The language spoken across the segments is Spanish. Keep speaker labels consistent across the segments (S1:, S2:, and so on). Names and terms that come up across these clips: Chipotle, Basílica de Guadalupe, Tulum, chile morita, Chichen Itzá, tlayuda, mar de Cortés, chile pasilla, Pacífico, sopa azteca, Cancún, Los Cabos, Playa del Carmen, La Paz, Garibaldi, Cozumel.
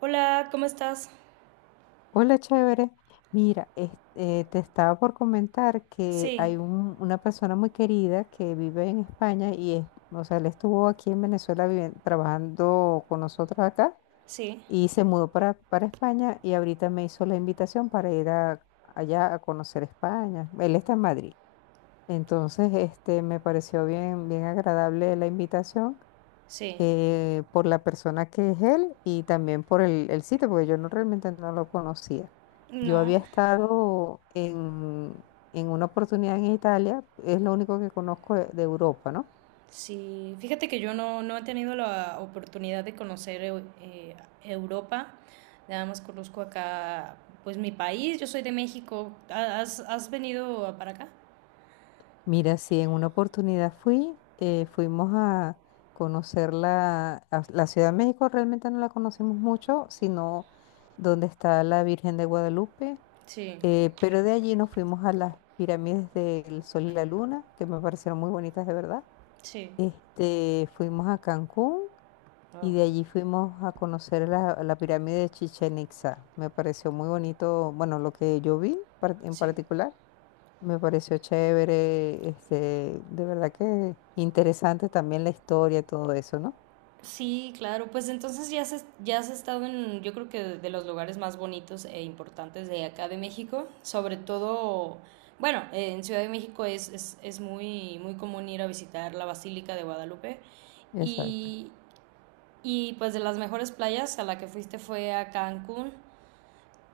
S1: Hola, ¿cómo estás?
S2: Hola, chévere. Mira, te estaba por comentar que
S1: Sí,
S2: hay una persona muy querida que vive en España y o sea, él estuvo aquí en Venezuela trabajando con nosotros acá
S1: sí,
S2: y se mudó para España, y ahorita me hizo la invitación para ir allá a conocer España. Él está en Madrid. Entonces, me pareció bien, bien agradable la invitación,
S1: sí.
S2: por la persona que es él y también por el sitio, porque yo no, realmente no lo conocía. Yo había
S1: No,
S2: estado en una oportunidad en Italia, es lo único que conozco de Europa, ¿no?
S1: sí. Fíjate que yo no, no he tenido la oportunidad de conocer Europa. Nada más conozco acá, pues mi país. Yo soy de México. ¿Has venido para acá?
S2: Mira, sí, en una oportunidad fuimos a conocer la Ciudad de México, realmente no la conocimos mucho, sino donde está la Virgen de Guadalupe,
S1: Sí,
S2: pero de allí nos fuimos a las pirámides del Sol y la Luna, que me parecieron muy bonitas de verdad.
S1: sí.
S2: Fuimos a Cancún y
S1: Oh,
S2: de allí fuimos a conocer la pirámide de Chichen Itza. Me pareció muy bonito, bueno, lo que yo en
S1: sí.
S2: particular. Me pareció chévere, de verdad que interesante también la historia y todo eso, ¿no?
S1: Sí, claro, pues entonces ya has estado en, yo creo que de los lugares más bonitos e importantes de acá de México, sobre todo, bueno, en Ciudad de México es muy, muy común ir a visitar la Basílica de Guadalupe,
S2: Exacto.
S1: y, y pues de las mejores playas a la que fuiste fue a Cancún.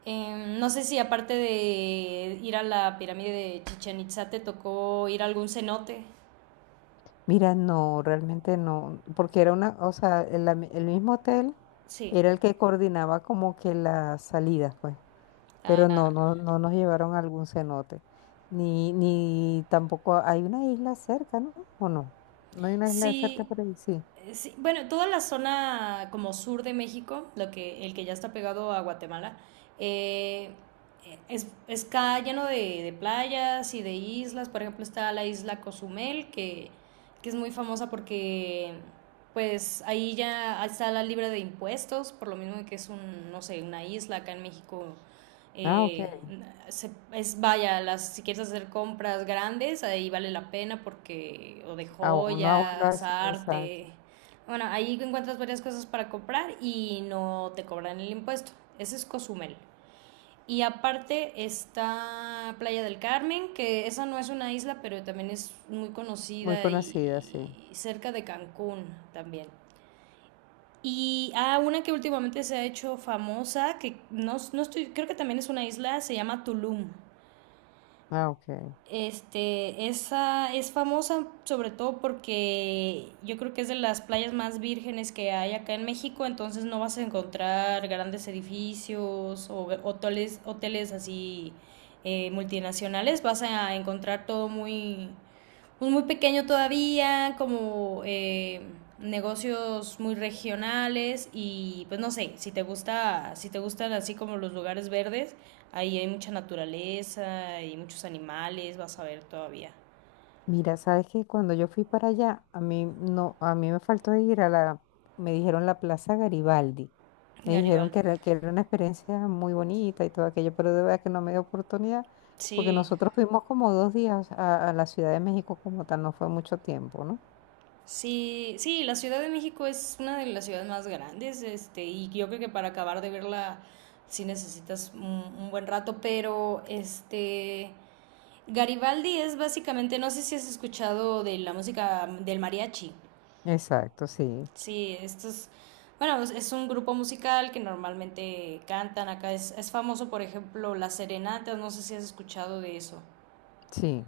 S1: No sé si aparte de ir a la pirámide de Chichen Itzá te tocó ir a algún cenote.
S2: Mira, no, realmente no, porque era una, o sea, el mismo hotel
S1: Sí,
S2: era el que coordinaba como que las salidas, pues. Pero no nos llevaron a algún cenote, ni tampoco hay una isla cerca, ¿no? ¿O no? No hay una isla cerca
S1: sí,
S2: por ahí, sí.
S1: sí, bueno, toda la zona como sur de México, lo que, el que ya está pegado a Guatemala, eh, está lleno de playas y de islas. Por ejemplo, está la isla Cozumel, que es muy famosa porque pues ahí ya está la libre de impuestos, por lo mismo que es un, no sé, una isla acá en México,
S2: Ah,
S1: eh,
S2: ok.
S1: es vaya, las, si quieres hacer compras grandes, ahí vale la pena porque, o de
S2: Aún no
S1: joyas,
S2: abordas, exacto.
S1: arte. Bueno, ahí encuentras varias cosas para comprar y no te cobran el impuesto. Ese es Cozumel. Y aparte está Playa del Carmen, que esa no es una isla, pero también es muy
S2: Muy
S1: conocida
S2: conocida, sí.
S1: y cerca de Cancún también. Y una que últimamente se ha hecho famosa, que no, estoy, creo que también es una isla, se llama Tulum.
S2: Ah, ok.
S1: Este, esa es famosa sobre todo porque yo creo que es de las playas más vírgenes que hay acá en México, entonces no vas a encontrar grandes edificios o hoteles así, multinacionales, vas a encontrar todo muy, pues, muy pequeño todavía, como negocios muy regionales y pues no sé, si te gusta, si te gustan así como los lugares verdes, ahí hay mucha naturaleza y muchos animales, vas a ver todavía.
S2: Mira, sabes que cuando yo fui para allá, a mí no, a mí me faltó ir a me dijeron, la Plaza Garibaldi. Me dijeron
S1: Garibaldi.
S2: que era una experiencia muy bonita y todo aquello, pero de verdad que no me dio oportunidad, porque
S1: Sí.
S2: nosotros fuimos como 2 días a la Ciudad de México como tal, no fue mucho tiempo, ¿no?
S1: Sí, sí, la Ciudad de México es una de las ciudades más grandes, este, y yo creo que para acabar de verla sí necesitas un buen rato, pero este Garibaldi es básicamente, no sé si has escuchado de la música del mariachi.
S2: Exacto, sí,
S1: Sí, esto es, bueno, es un grupo musical que normalmente cantan acá. Es famoso, por ejemplo, las serenatas, no sé si has escuchado de eso.
S2: sí.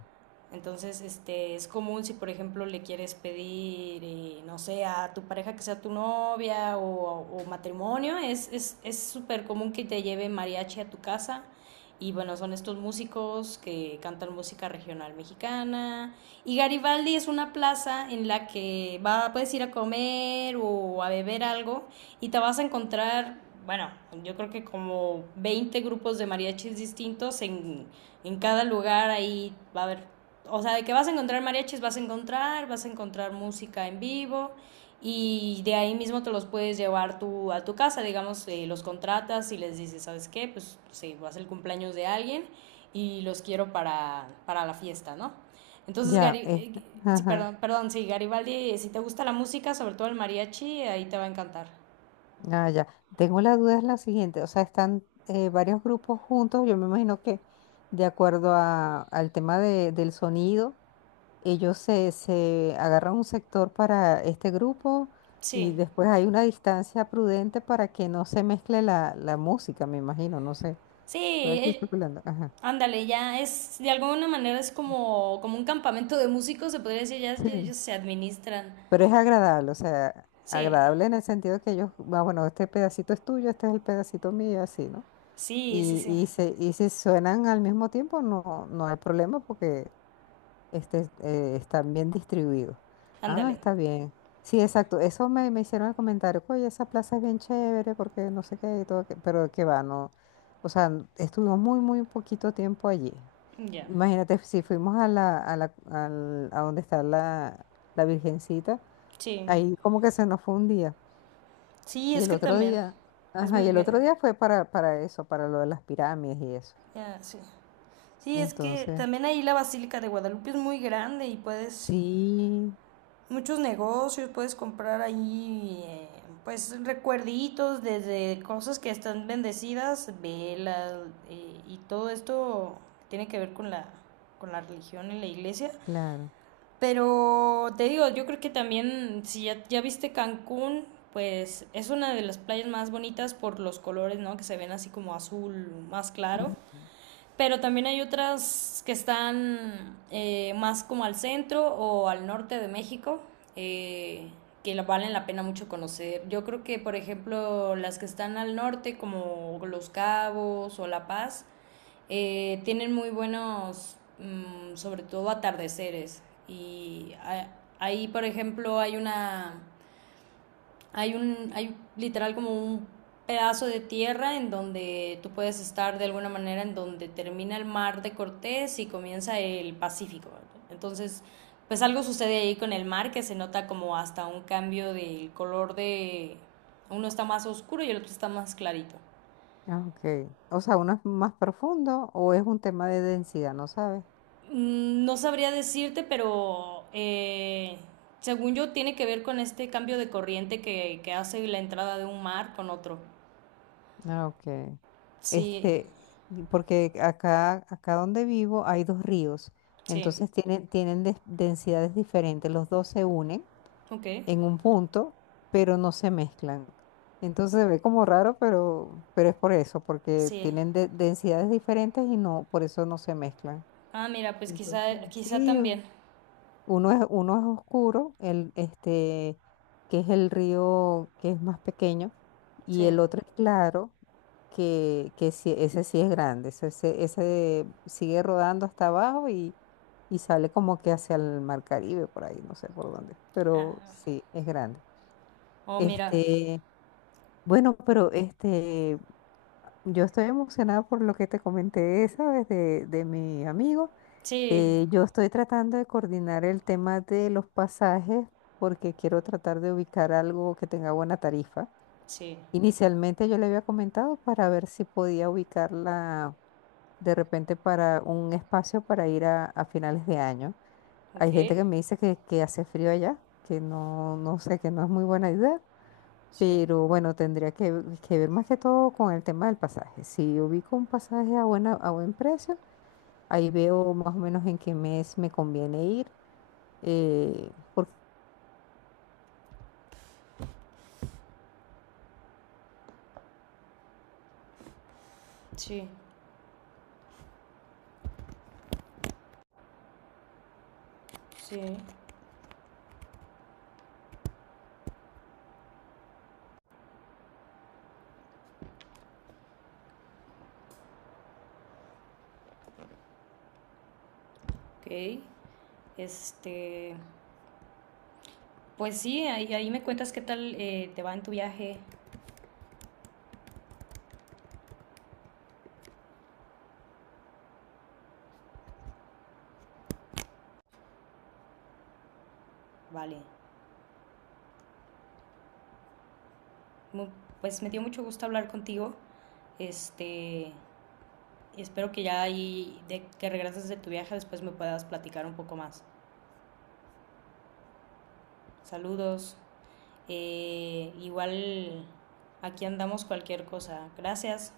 S1: Entonces, este, es común si, por ejemplo, le quieres pedir, no sé, a tu pareja que sea tu novia o matrimonio, es súper común que te lleve mariachi a tu casa. Y bueno, son estos músicos que cantan música regional mexicana. Y Garibaldi es una plaza en la que va, puedes ir a comer o a beber algo y te vas a encontrar, bueno, yo creo que como 20 grupos de mariachis distintos en, cada lugar. Ahí va a haber, o sea, de que vas a encontrar mariachis, vas a encontrar música en vivo y de ahí mismo te los puedes llevar tú a tu casa, digamos, los contratas y les dices, ¿sabes qué? Pues sí, va a ser el cumpleaños de alguien y los quiero para la fiesta, ¿no? Entonces,
S2: Ya,
S1: Garibaldi, sí,
S2: ajá,
S1: perdón, perdón, sí, Garibaldi, si te gusta la música, sobre todo el mariachi, ahí te va a encantar.
S2: ah, ya. Tengo la duda es la siguiente, o sea, están varios grupos juntos. Yo me imagino que, de acuerdo al tema del sonido, ellos se agarran un sector para este grupo, y
S1: Sí,
S2: después hay una distancia prudente para que no se mezcle la música, me imagino, no sé.
S1: sí.
S2: Estoy aquí especulando. Ajá.
S1: Ándale, ya es, de alguna manera es como, un campamento de músicos, se podría decir, ya
S2: Sí.
S1: ellos se administran.
S2: Pero es agradable, o sea,
S1: Sí,
S2: agradable en el sentido que ellos, ah, bueno, este pedacito es tuyo, este es el pedacito mío, y así, ¿no?
S1: sí, sí,
S2: Y,
S1: sí.
S2: y, se, y si suenan al mismo tiempo, no hay problema, porque están bien distribuidos. Ah,
S1: Ándale,
S2: está bien. Sí, exacto. Eso me hicieron el comentario. Oye, esa plaza es bien chévere porque no sé qué, y todo, que- pero que va, no. O sea, n- estuvimos muy, muy poquito tiempo allí.
S1: ya.
S2: Imagínate, si fuimos a donde está la Virgencita,
S1: Sí,
S2: ahí como que se nos fue un día.
S1: sí,
S2: Y
S1: es
S2: el
S1: que
S2: otro
S1: también.
S2: día,
S1: Es
S2: ajá,
S1: muy...
S2: y el otro
S1: gra-
S2: día fue para eso, para lo de las pirámides y eso.
S1: Ya, sí. Sí, es que
S2: Entonces,
S1: también ahí la Basílica de Guadalupe es muy grande y puedes
S2: sí,
S1: muchos negocios, puedes comprar ahí, pues recuerditos desde cosas que están bendecidas, velas, y todo esto tiene que ver con la religión y la iglesia,
S2: claro.
S1: pero te digo, yo creo que también si ya viste Cancún, pues es una de las playas más bonitas por los colores, ¿no? Que se ven así como azul más claro. Pero también hay otras que están, más como al centro o al norte de México, eh, que valen la pena mucho conocer. Yo creo que, por ejemplo, las que están al norte, como Los Cabos o La Paz, tienen muy buenos, sobre todo atardeceres. Y a- Ahí, por ejemplo, hay literal como un pedazo de tierra en donde tú puedes estar de alguna manera en donde termina el Mar de Cortés y comienza el Pacífico, ¿verdad? Entonces, pues algo sucede ahí con el mar que se nota como hasta un cambio del color, de uno está más oscuro y el otro está más clarito.
S2: Ah, ok. O sea, ¿uno es más profundo o es un tema de densidad, no sabes?
S1: No sabría decirte, pero según yo tiene que ver con este cambio de corriente que, hace la entrada de un mar con otro.
S2: Ah, ok.
S1: Sí,
S2: Este, y porque acá donde vivo hay dos ríos,
S1: sí.
S2: entonces tienen, densidades diferentes. Los dos se unen
S1: Ok.
S2: en un punto, pero no se mezclan. Entonces se ve como raro, pero es por eso, porque
S1: Sí.
S2: tienen densidades diferentes y no, por eso no se mezclan.
S1: Ah, mira, pues
S2: Entonces,
S1: quizá, quizá
S2: sí.
S1: también.
S2: Uno es oscuro, que es el río que es más pequeño, y
S1: Sí.
S2: el otro es claro, que sí, ese sí es grande. Ese sigue rodando hasta abajo y sale como que hacia el Mar Caribe, por ahí, no sé por dónde, pero
S1: Ah,
S2: sí, es grande.
S1: oh, mira.
S2: Este, bueno, yo estoy emocionada por lo que te comenté, ¿sabes? De mi amigo.
S1: Sí.
S2: Yo estoy tratando de coordinar el tema de los pasajes, porque quiero tratar de ubicar algo que tenga buena tarifa.
S1: Sí.
S2: Inicialmente yo le había comentado para ver si podía ubicarla de repente para un espacio para ir a finales de año.
S1: Ok.
S2: Hay gente que me dice que hace frío allá, que no, no sé, que no es muy buena idea,
S1: Sí.
S2: pero bueno, tendría que ver más que todo con el tema del pasaje. Si ubico un pasaje a a buen precio, ahí veo más o menos en qué mes me conviene ir, porque
S1: Sí. Sí. Ok. Este. Pues sí, ahí me cuentas qué tal, te va en tu viaje. Vale. Mu- Pues me dio mucho gusto hablar contigo. Este. Espero que ya ahí, de que regreses de tu viaje, después me puedas platicar un poco más. Saludos. Igual aquí andamos cualquier cosa. Gracias.